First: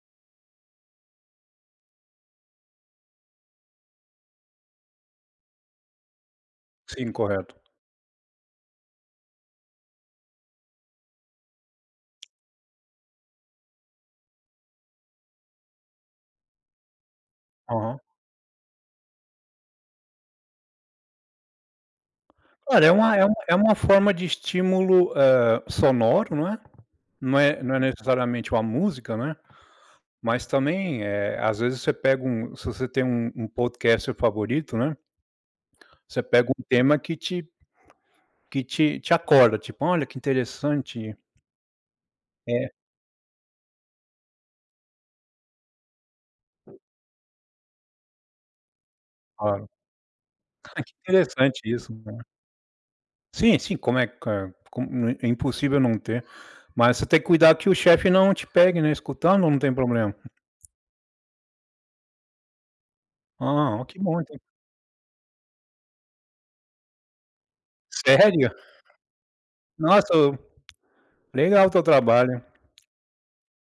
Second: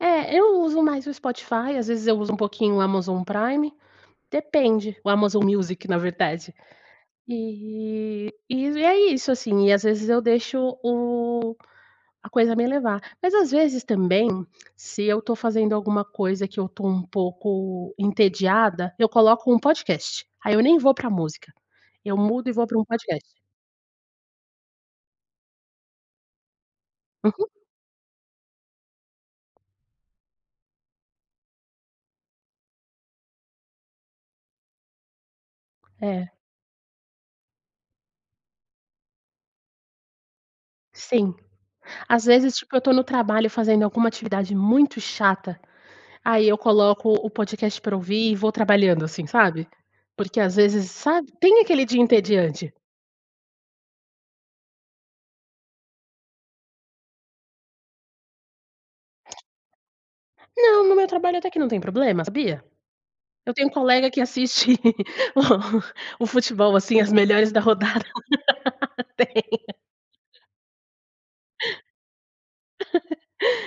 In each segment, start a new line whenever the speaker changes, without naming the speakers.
É, eu uso mais o Spotify, às vezes, eu uso um pouquinho o Amazon Prime, depende. O Amazon Music, na verdade,
Sim, correto.
e e é isso, assim, e às vezes eu deixo o a coisa me levar. Mas às vezes também, se eu tô fazendo alguma coisa que eu tô um pouco
Aham.
entediada, eu coloco um podcast. Aí eu nem vou para música, eu mudo e vou pra um
Olha, é uma
podcast.
é uma é uma forma de estímulo, hã, sonoro, não é? Não
Uhum.
é não é necessariamente uma música, né, mas também, eh, às vezes você pega um, se você tem um um podcast favorito, né. Você
É.
pega um tema que te que te te acorda, tipo: "Olha que interessante."
Sim. Às vezes,
É.
tipo eu tô no trabalho fazendo alguma atividade muito chata, aí eu coloco o podcast pra ouvir e vou trabalhando assim,
Claro. Ah,
sabe? Porque às vezes,
que
sabe? Tem
interessante
aquele
isso
dia
né.
entediante.
Sim, sim. Como é q como é é impossível não ter, mas você tem cuidado que o chefe não te pegue, né, escutando ou não tem problema?
Não, no meu trabalho até que não tem problema, sabia?
Ó,
Eu tenho
ó, que
colega que
bom então
assiste o futebol assim, as melhores da rodada,
Sério?
tem.
Nossa, o legal o teu trabalho.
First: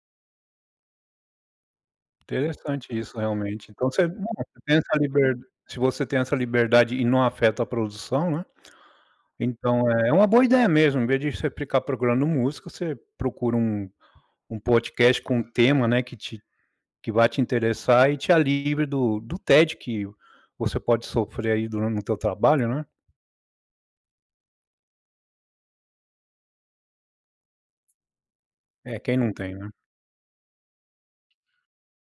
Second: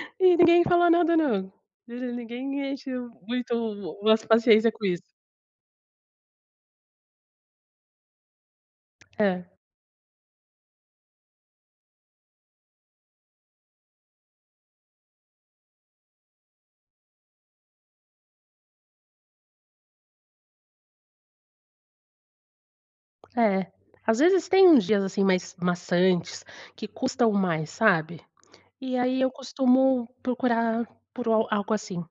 E ninguém fala nada não, e ninguém
Interessante
enche
isso realmente. Então
muito
você, né.
as
Você
paciência
tem
com
essa
isso.
liber se você tem essa liberdade e não afeta a produção, né.
É.
Então é uma boa ideia mesmo, em vez de você ficar procurando música, você procura um um podcast com um tema, né, que te que vá te interessar e te, ah, livre do do tédio que você pode sofrer aí duran no teu trabalho, né?
É, às vezes tem uns dias, assim, mais maçantes que custam mais, sabe, e
É, quem
aí eu
não tem, né?
costumo procurar por o algo assim.